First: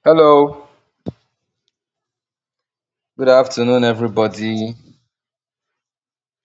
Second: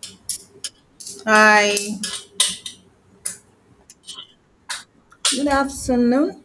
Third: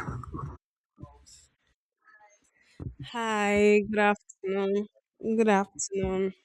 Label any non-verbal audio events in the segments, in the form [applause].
Hello, Hi. good Hi, afternoon, good everybody. afternoon. Good Good afternoon. afternoon.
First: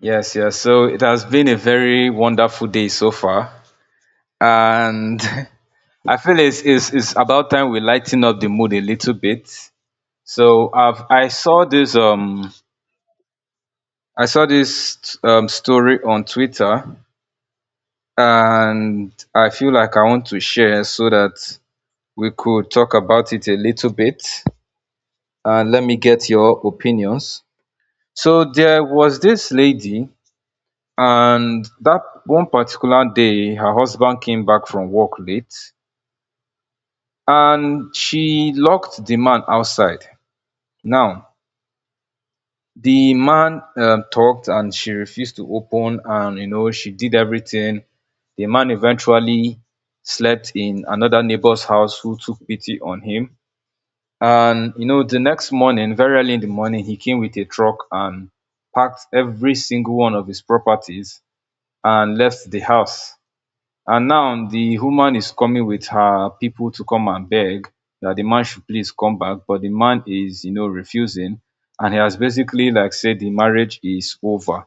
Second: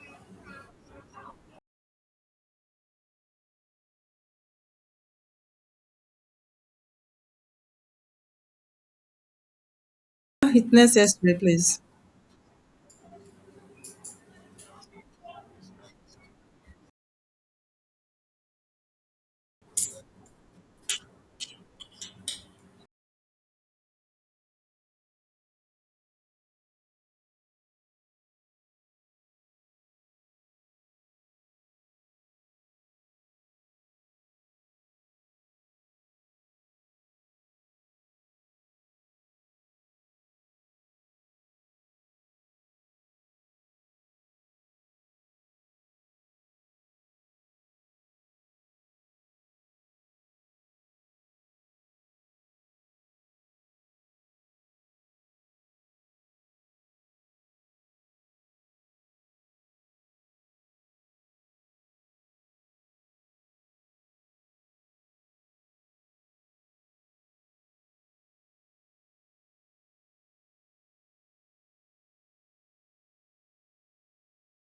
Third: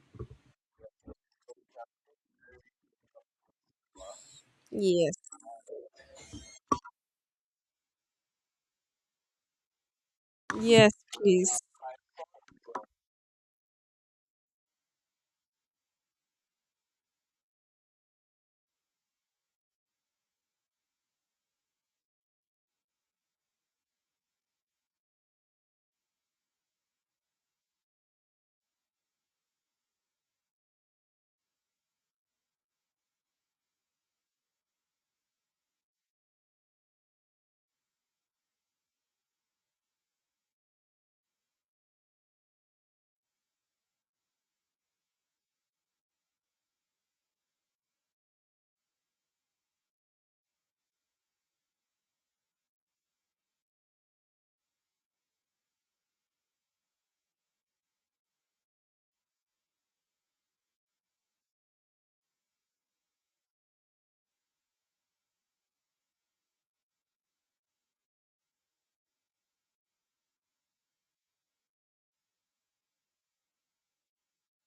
Yes. So it has been a very wonderful day so far, Yes, and [laughs] I feel it's about time we lighten up the mood a little bit. It's yes, I necessary, please. saw please. this story on Twitter, and I feel like I want to share so that we could talk about it a little bit. And let me get your opinions. So there was this lady, and that one particular day her husband came back from work late and she locked the man outside. Now the man, talked, and she refused to open, and you know she did everything. The man eventually slept in another neighbor's house who took pity on him, and you know the next morning, very early in the morning, he came with a truck and packed every single one of his properties and left the house. And now the woman is coming with her people to come and beg that the man should please come back, but the man is, you know, refusing, and he has basically like said the marriage is over.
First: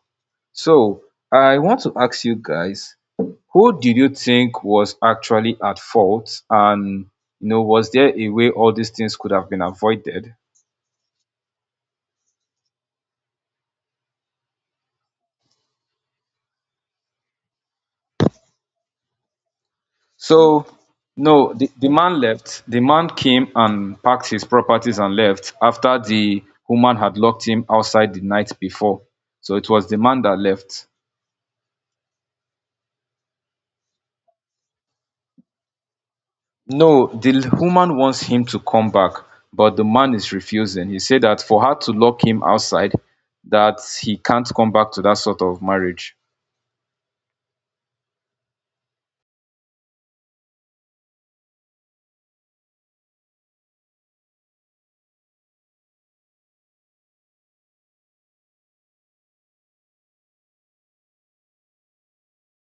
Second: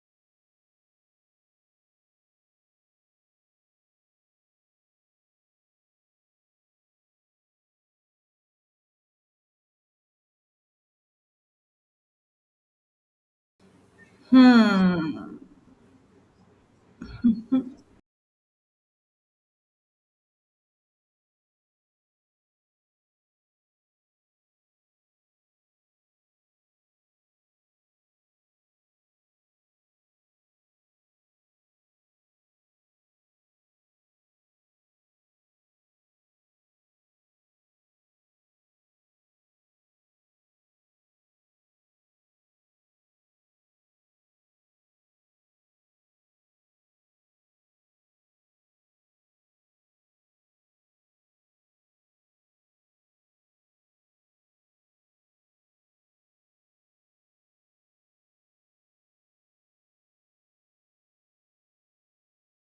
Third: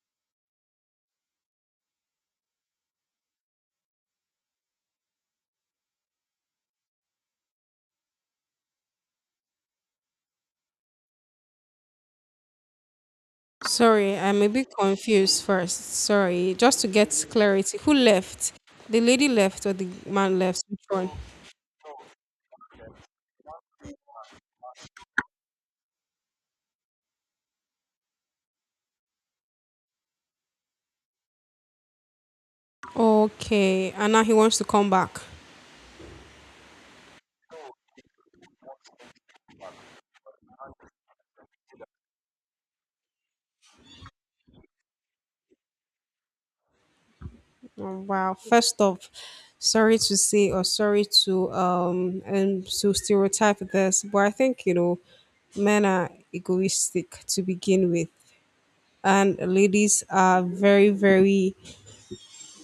So I want to ask you guys, who did you think was actually at fault, and you know was there a way all these things could have been avoided? Sorry, I'm a bit Hmm. confused first. Sorry, just to get clarity. Who left? The lady left or the man left? So, Which one? no, the man left. The man came and packed his properties and left after the woman had locked him outside the night before. So it was the man that left. Okay, and now he wants to come back. No, the woman wants him to come back, but the man is refusing. He said that for her to lock him outside, that he can't come back to that sort of marriage. Oh, wow. First off, sorry to say or sorry to and to stereotype this, but I think you know men are egoistic to begin with, and ladies are very very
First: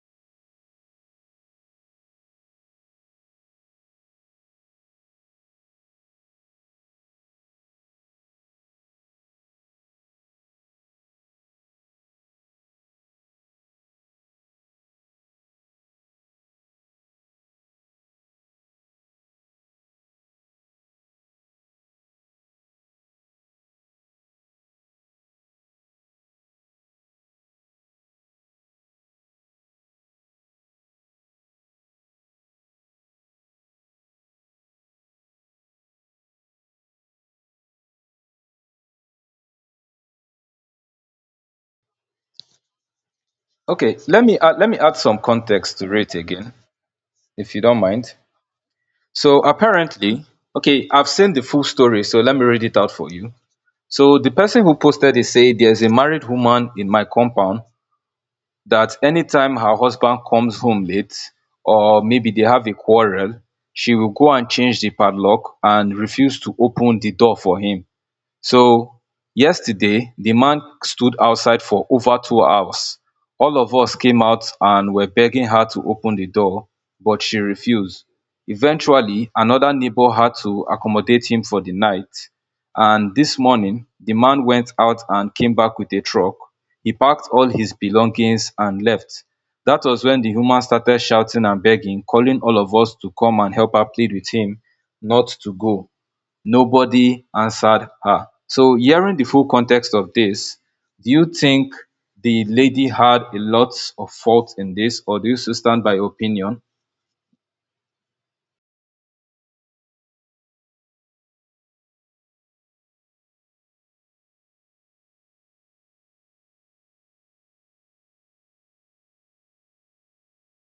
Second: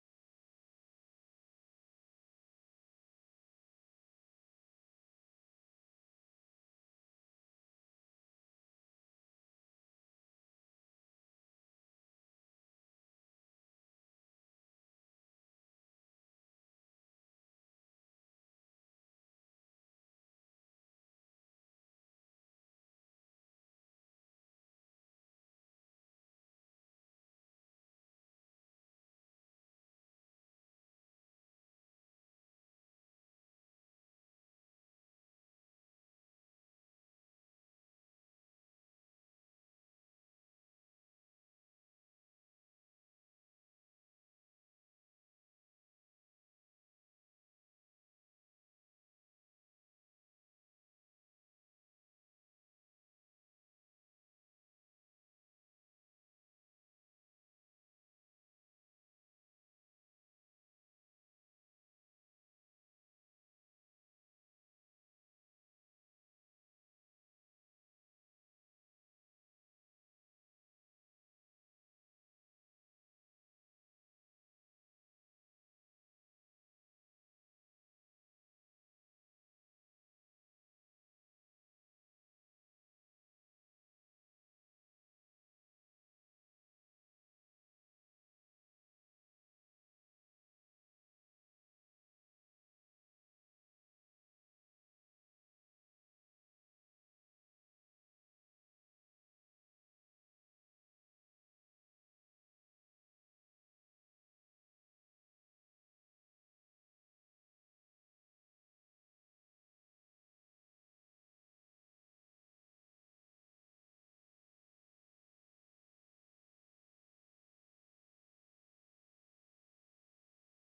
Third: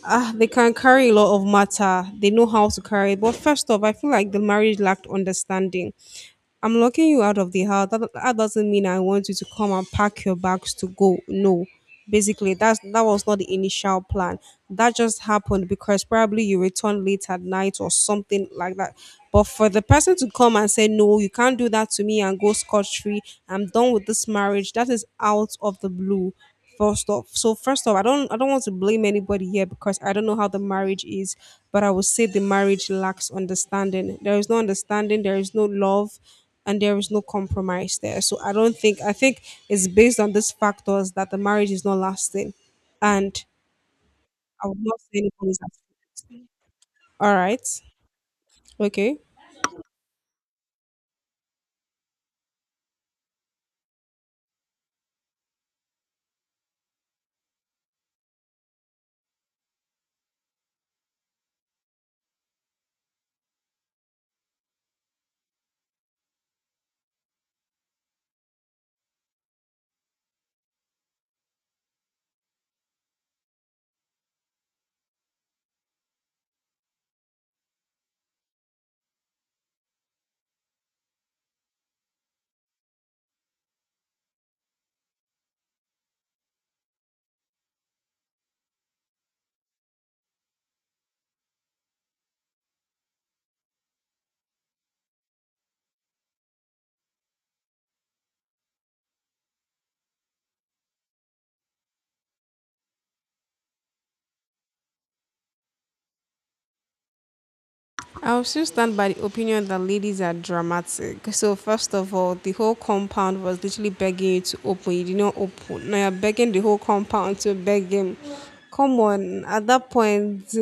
Ah, they can carry a lot of matter. They know how to carry it. But first off, I feel like the marriage lacked understanding. I'm locking you out of the house. That doesn't mean I want you to come and pack your bags to go. No. Basically, that was not the initial plan. That just happened because probably you returned late at night or something like that. But for the person to come and say, no, you can't do that to me and go scot free, I'm done with this marriage, that is out of the blue. First off, so first off, I don't want to blame anybody here because I don't know how the marriage is, but I would say the marriage lacks understanding. There is no understanding, there is no love, and there is no compromise there. So I don't think I think it's based on these factors that the marriage is not lasting, and Okay, I let me would add not some say anybody's at context to it fault. again, All if you right, don't mind. okay. So apparently, okay, I've seen the full story, so let me read it out for you. So the person who posted it say there's a married woman in my compound that anytime her husband comes home late or maybe they have a quarrel, she will go and change the padlock and refuse to open the door for him. So yesterday the man stood outside for over two hours. All of us came out and were begging her to open the door, but she refused. Eventually another neighbour had to accommodate him for the night, and this morning the man went out and came back with a truck. He packed all his belongings and left. That was when the woman started shouting and begging, calling all of us to come and help her plead with him not to go. Nobody answered her. So hearing the full context of this, do you think the lady had a lot of fault in this, or do you still stand by your opinion? I'll still stand by the opinion that ladies are dramatic. So first of all, the whole compound was literally begging you to open. You did not open. Now you're begging the whole compound to beg him. Come on. At that point,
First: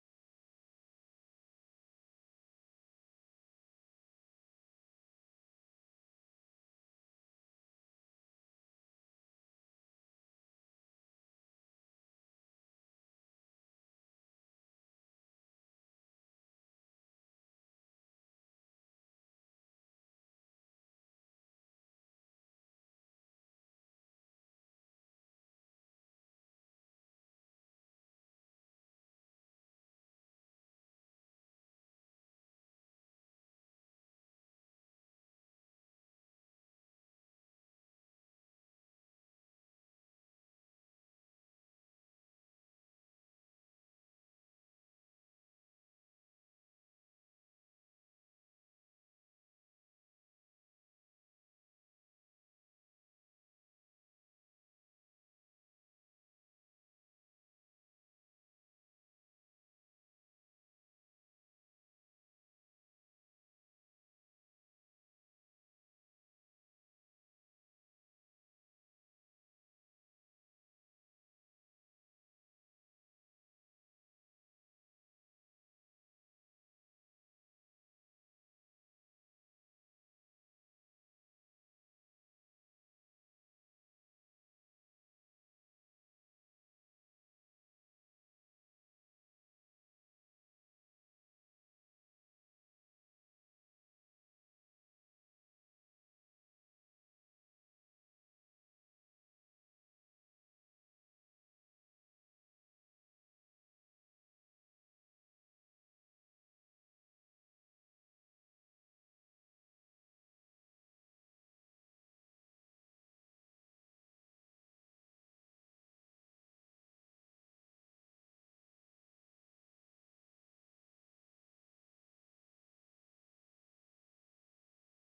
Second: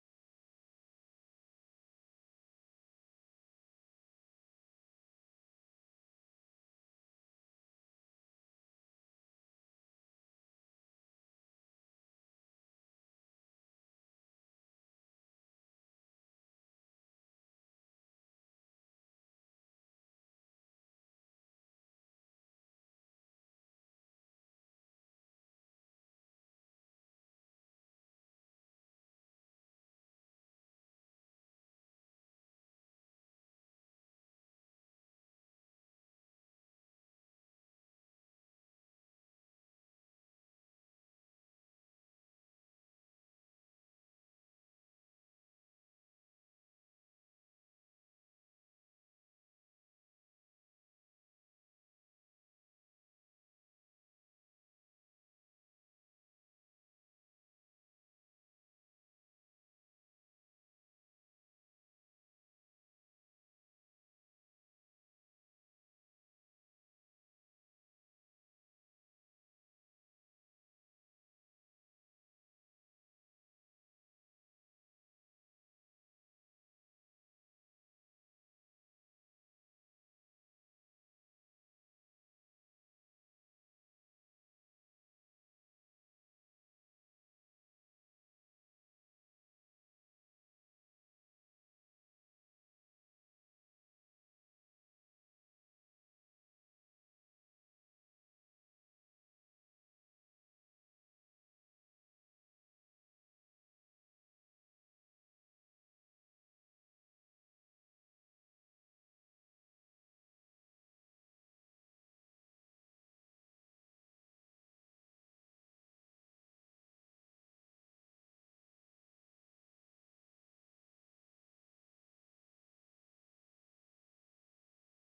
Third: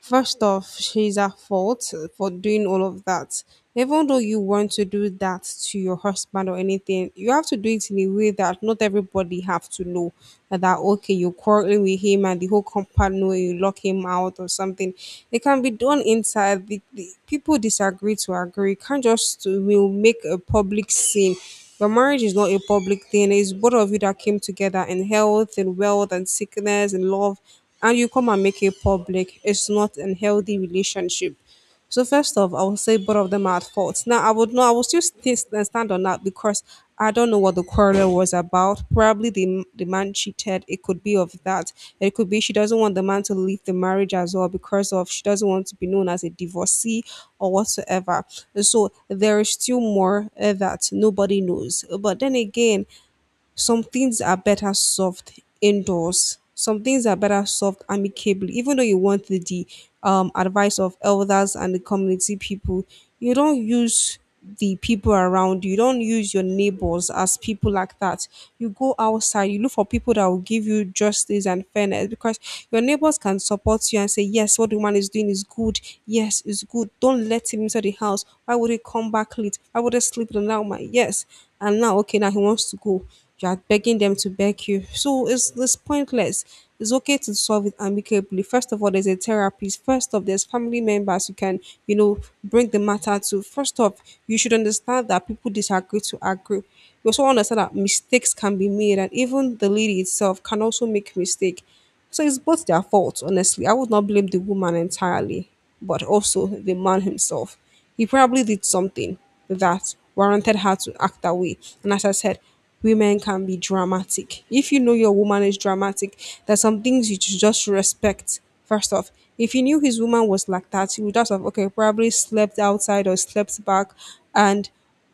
first off, she's at fault for doing all of that even though you want to do that to your husband or anything, you have to do it in a way that not everybody have to know that, okay, you're quarreling with him and the whole compound know you lock him out or something. It can be done inside. The people disagree to agree. You can't just will make a public scene. Your marriage is not a public thing. It's both of you that came together in health and wealth and sickness and love, and you come and make it public. It's not a healthy relationship. So first off, I would say both of them are at fault. Now I would still stand on that because I don't know what the quarrel was about. Probably the man cheated. It could be of that. It could be she doesn't want the man to leave the marriage as well because of she doesn't want to be known as a divorcee or whatsoever. So there is still more that nobody knows. But then again, some things are better solved indoors. Some things are better solved amicably, even though you want the advice of elders and the community people. You don't use the people around you. You don't use your neighbors as people like that. You go outside. You look for people that will give you justice and fairness because your neighbors can support you and say, "Yes, what the man is doing is good. Yes, it's good. Don't let him inside the house. Why would he come back late? Why would he sleep with another woman? Yes." And now, okay, now he wants to go you are begging them to beg you. So it's pointless. It's okay to solve it amicably. First of all, there's a therapist. First off, there's family members you can, you know, bring the matter to. First off, you should understand that people disagree to agree. You also understand that mistakes can be made and even the lady itself can also make mistake. So it's both their fault, honestly. I would not blame the woman entirely, but also the man himself. He probably did something that warranted her to act that way. And as I said, women can be dramatic. If you know your woman is dramatic, there's some things you should just respect. First off, if you knew his woman was like that, you would just have okay, probably slept outside or slept back and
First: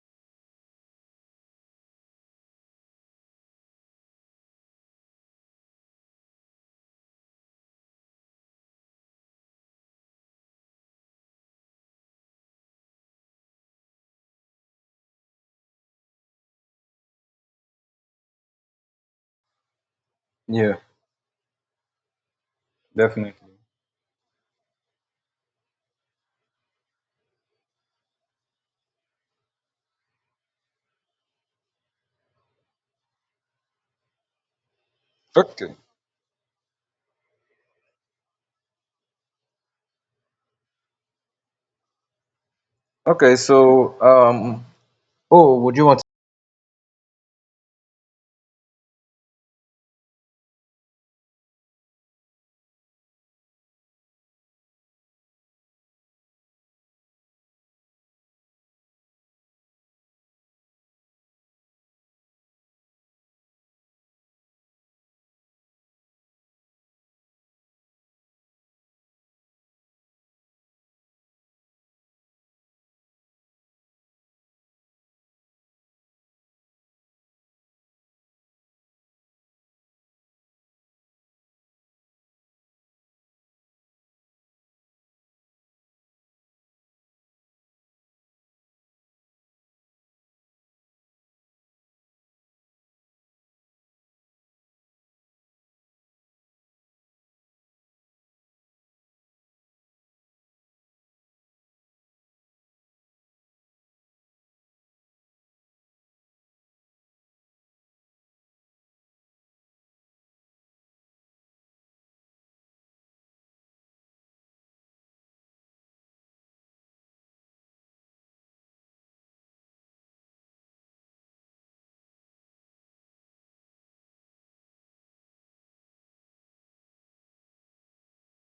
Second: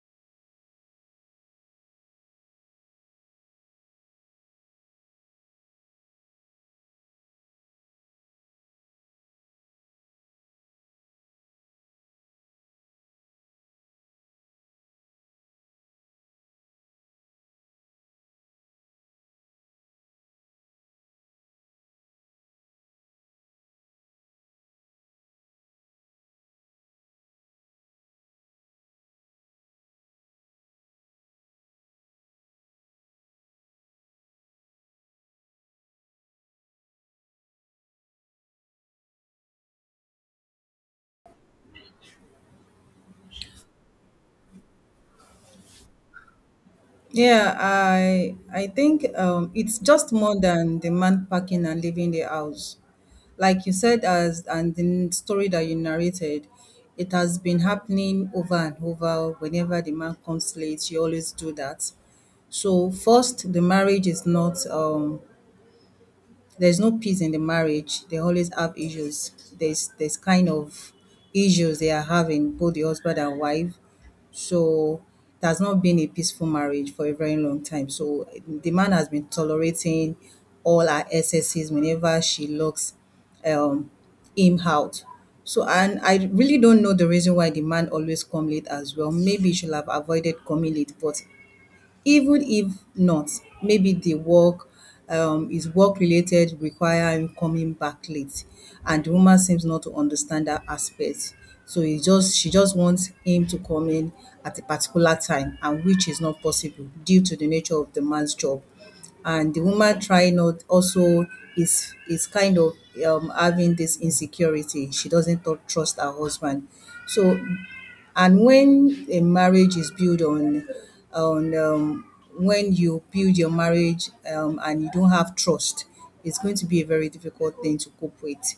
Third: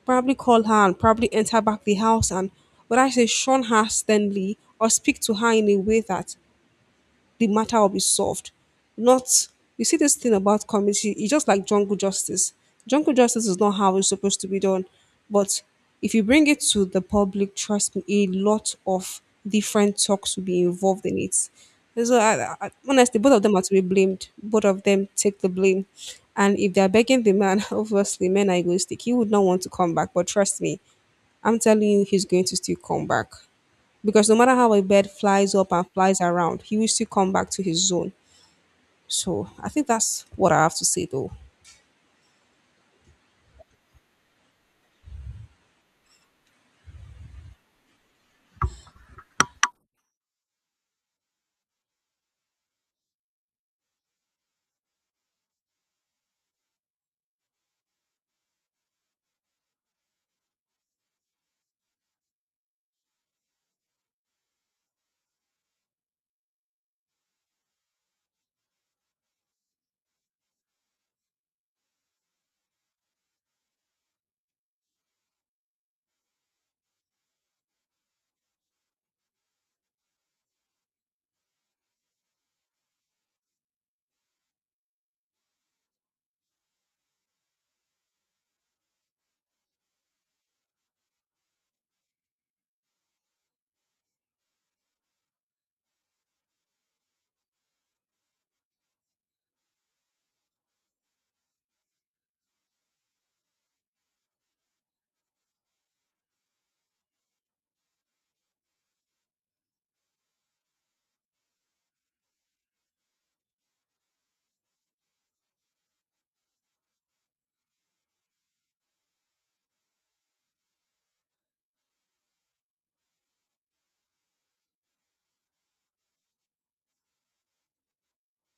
probably call her and probably enter back the house and would I say shun her sternly or speak to her in a way that the matter will be solved. Not, you see, this thing about community, it's just like jungle justice. Jungle justice is not how it's supposed to be done. But if you bring it to the public, trust me, a lot of different talks will be Yeah, involved in it. And so, honestly, both of them definitely. are to be blamed. Both of them take the blame. And if they're begging the man, [laughs] obviously, men are egoistic. He would not want to come back. But trust me, I'm telling you, he's going to still come back because no matter how a bird flies up Okay. and flies around, he will still come back to his zone. So I think that's what I have to say though. Okay, so um oh would you want to Yeah, I think it's just more than the man packing and leaving the house. Like you said as and the story that you narrated, it has been happening over and over. Whenever the man comes late, you always do that. So first, the marriage is not there's no peace in the marriage. They always have issues. There's kind of issues they are having, both the husband and wife. So it has not been a peaceful marriage for a very long time. So the man has been tolerating all her excesses whenever she locks um, him out. So and I really don't know the reason why the man always come late as well. Maybe he should have avoided coming late, but even if not maybe the work is work related require him coming back late, and the woman seems not to understand that aspect. So he just she just wants him to come in at a particular time, and which is not possible due to the nature of the man's job. And the woman trying not also is kind of having this insecurity, she doesn't trust her husband. So and when a marriage is built on when you build your marriage and you don't have trust, it's going to be a very difficult thing to cope with.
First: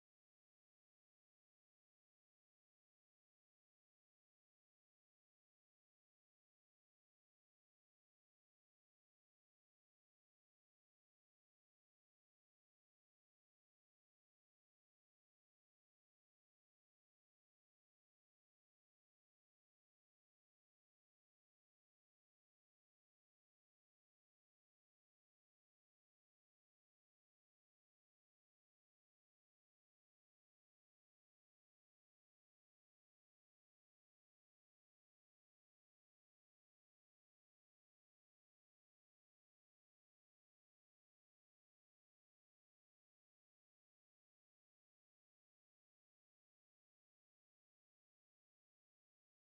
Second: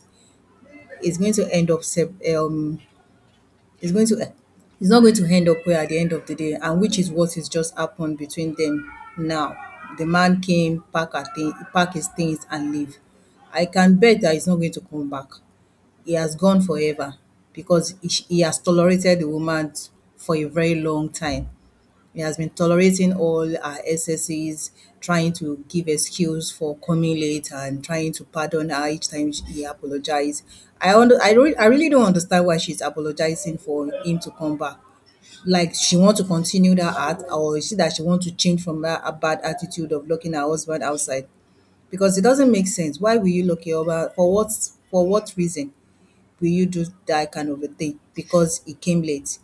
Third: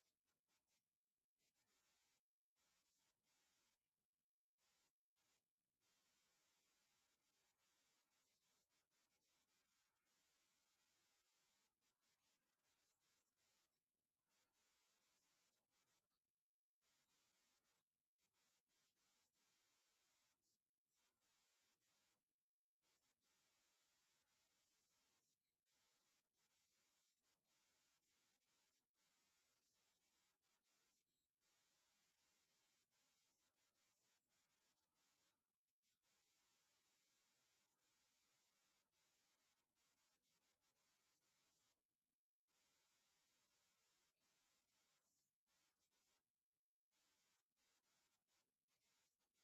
It's going to end up it's going to it's not going to end up well at the end of the day, and which is what has just happened between them. Now the man came, pack his things and leave. I can bet that he's not going to come back. He has gone forever, because he has tolerated the woman for a very long time. He has been tolerating all our excesses, trying to give excuse for coming late and trying to pardon her each time he apologized. I really don't understand why she's apologizing for him to come back. Like she want to continue that art, or is it that she want to change from that a bad attitude of locking her husband outside? Because it doesn't make sense. Why will you lock your husband? For what reason will you do that kind of a thing? Because he came late.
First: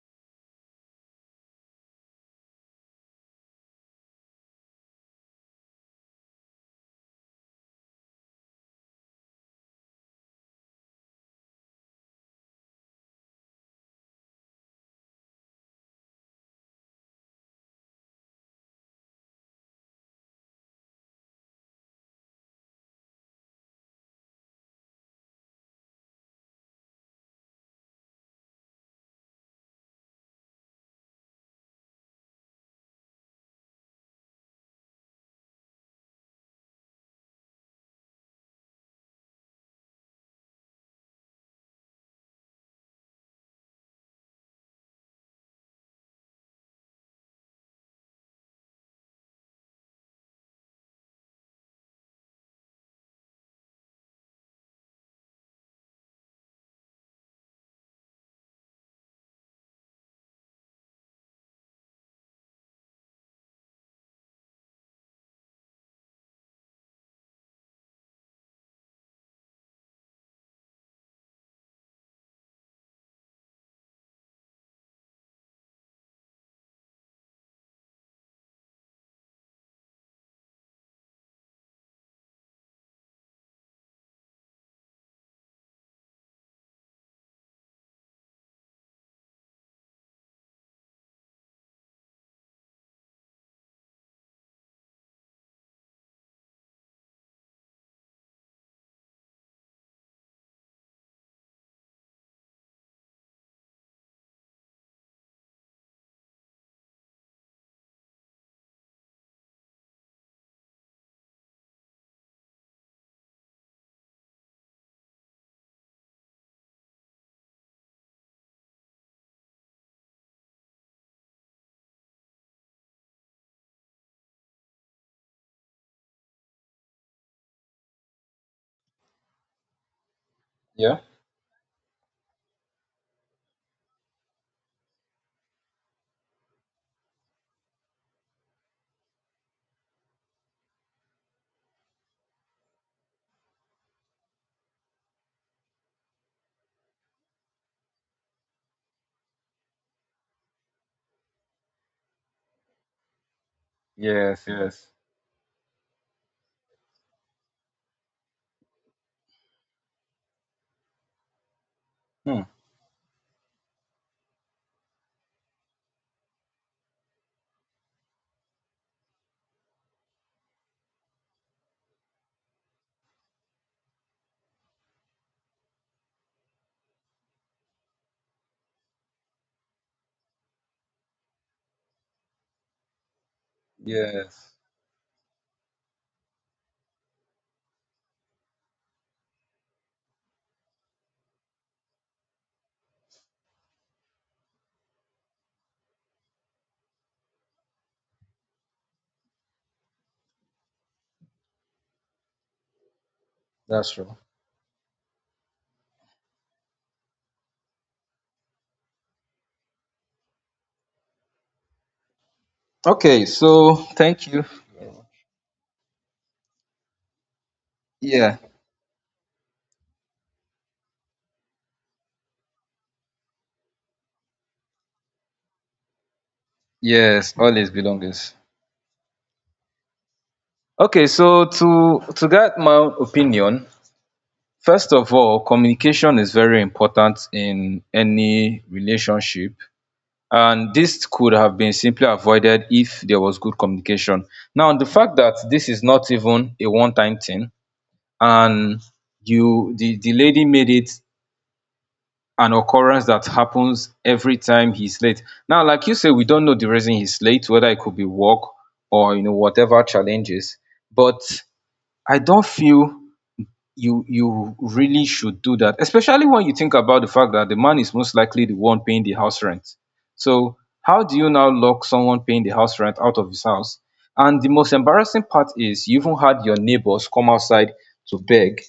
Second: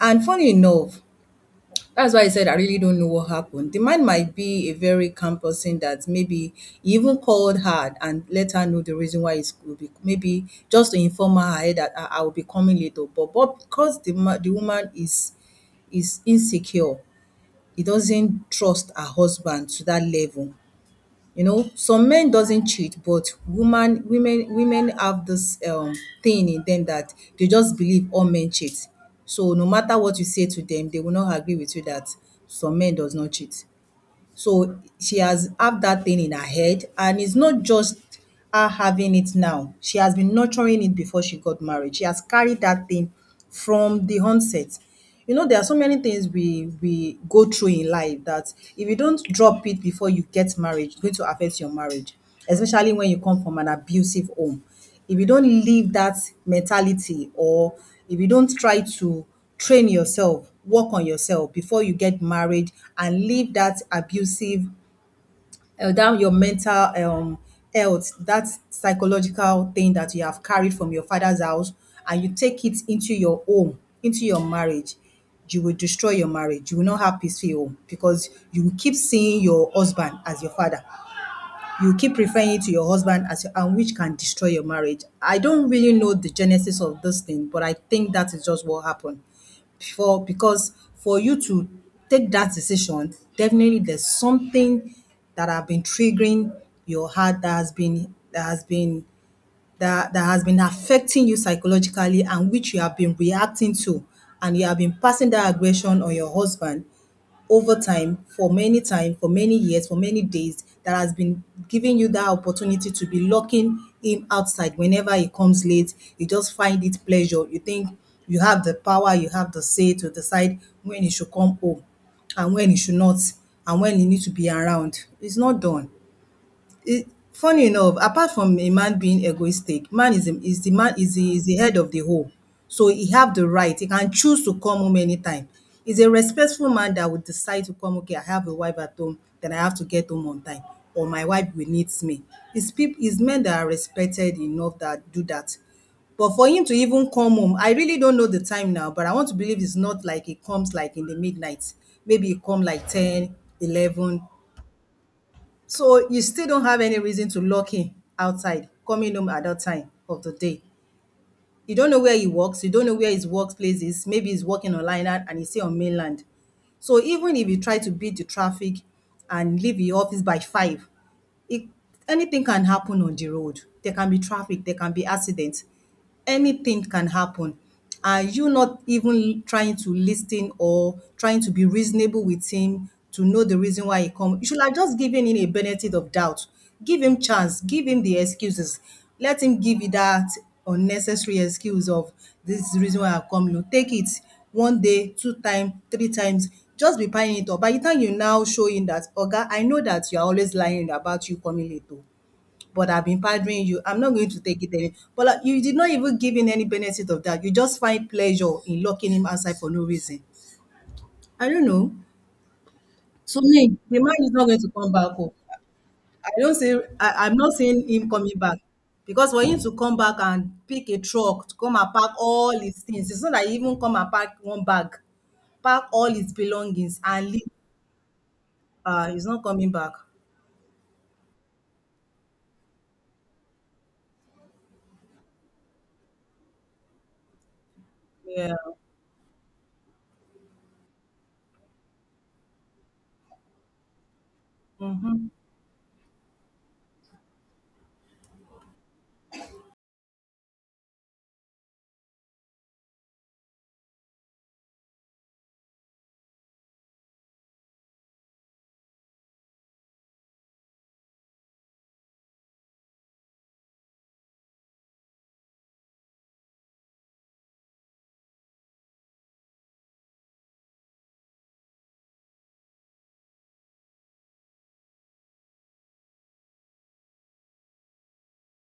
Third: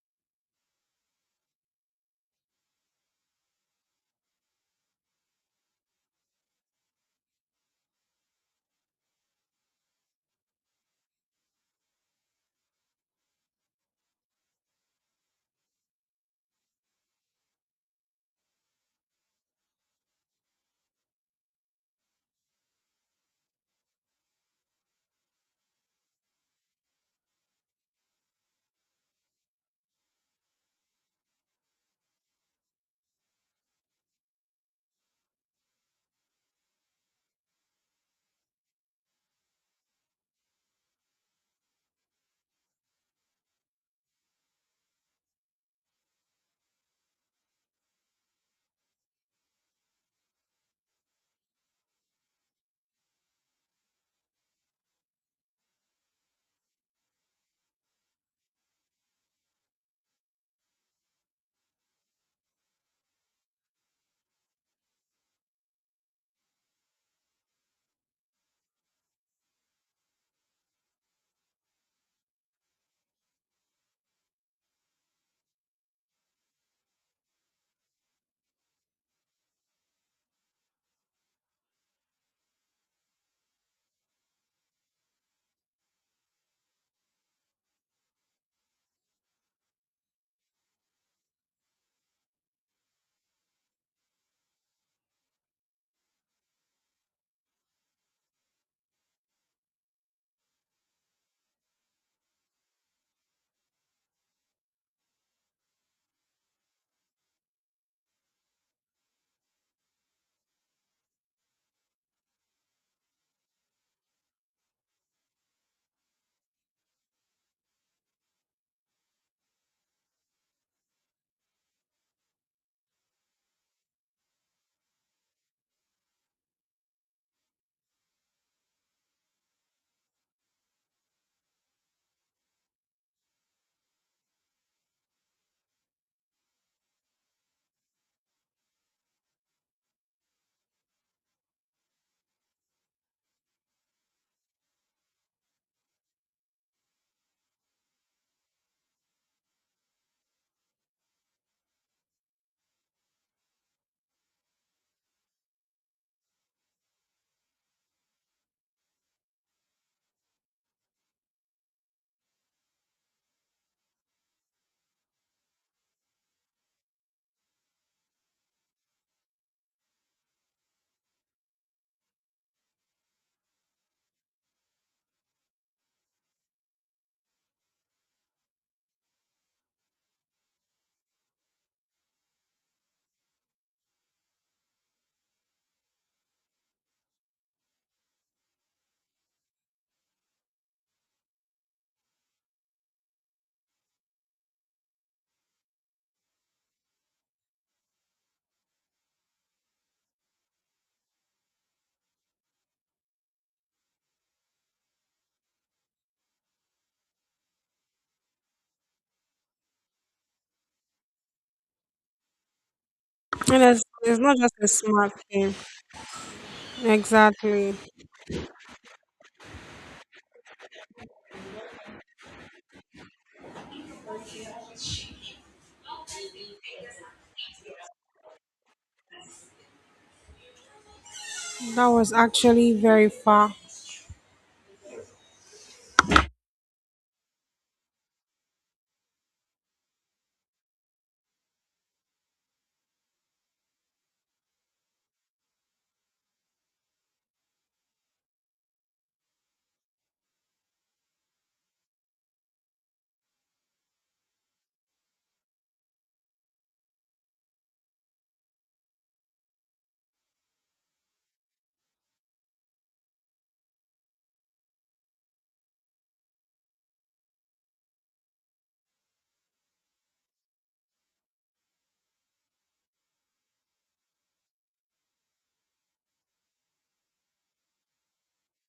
And funny enough, that's why I said I really don't know what happened. The man might be a very calm person that maybe he even called her and let her know the reason why he's will be, maybe just to inform her ahead that I will be coming later. But because the the woman is insecure, he doesn't trust her husband to that level. You know, some men doesn't cheat, but woman women women have this thing in them that they just believe all men cheat. So no matter what you say to them, they will not agree with you that some men does not cheat. So she has have that thing in her head, and it's not just her having it now. She has been nurturing it before she got married. She has carried that thing from the onset. You know, there are so many things we go through in life that if you don't drop it before you get married, it's going to affect your marriage, especially when you come from an abusive home. If you don't leave that mentality, or if you don't try to train yourself, work on yourself before you get married and leave that abusive, that your mental health, that psychological thing that you have carried from your father's house, and you take it into your home, into your marriage, you will destroy your marriage. You will not have peaceful home, because you will keep seeing your husband as your father, you keep referring it to your husband as your, and which can destroy your marriage. I don't really know the genesis of this thing, but I think that is just what happened. For because for you to take that decision, definitely there's something that have been triggering your heart, that has been affecting you psychologically, and which you have been reacting to, and you have been passing that aggression on your husband over time, for many years, for many days, that has been giving you that opportunity to be locking him outside whenever he comes late. You just find it pleasure. You think you have the power, you have the say to decide when he should come home and when he should not, and when he needs to be around. It's not done. It funny enough, apart from a man being egoistic, man Yeah. Is the head of the home. So he have the right. He can choose to come home anytime. He's a respectful man that would decide to come, okay, I have a wife at home, then I have to get home on time, or my wife will need me. It's people, it's men that are respected enough that do that. But for him to even come home, I really don't know the time now, but I want to believe it's not like he comes like in the midnight. Maybe he come like 10, 11. Yes, yes. So you still don't have any reason to lock him outside, coming home at that time of the day. You don't know where he Hmm. works. You don't know where his workplace is. Maybe he's working on line and he's still on mainland. So even if you try to beat the traffic and leave the office by 5, it anything can happen on the road. There can be traffic, there can be accidents. Anything can happen. And you not even trying to listen or trying to be reasonable with him to know the reason why he come. You Yes. should have just given him a benefit of doubt. Give him chance, give him the excuses. Let him give you that unnecessary excuse of this is the reason why I come. You take it one day, 2 times, 3 times, just be buying it up. By the time you now show him that, Oga, I know that you are always lying about you coming late, oh, but I've been pardering you, That's I'm not true. going to take it any. But like, you did not even give him any benefit of that. You just find pleasure in locking him outside for no reason. I don't know. Okay, To And so me, it's, the man it's thank is not you. not just going a to come back. smart Oh. thing. I don't see, I'm not Exactly. seeing him Yeah. coming back. Because for him to come back and pick a truck to come and pack all his things, it's not that he even come and pack one bag, pack all his belongings and Yes, leave. always belongings. He's not coming back. Okay, so to That was to get actually my very opinion, far. first of all, communication is very important in Yeah. any relationship, and this could have been simply avoided if there was good communication. Now the fact that this is not even a one time thing, and you, the lady made it an occurrence that happens every time he's late. Now like you say, we don't know the reason he's late, whether it could be work or you know whatever challenges. But I don't feel you really should do that, especially when you think about the fact that the man is most likely the one paying the house rent. So how do you now lock someone paying the house rent out of his house? And the most embarrassing part is you even had your neighbors come outside to beg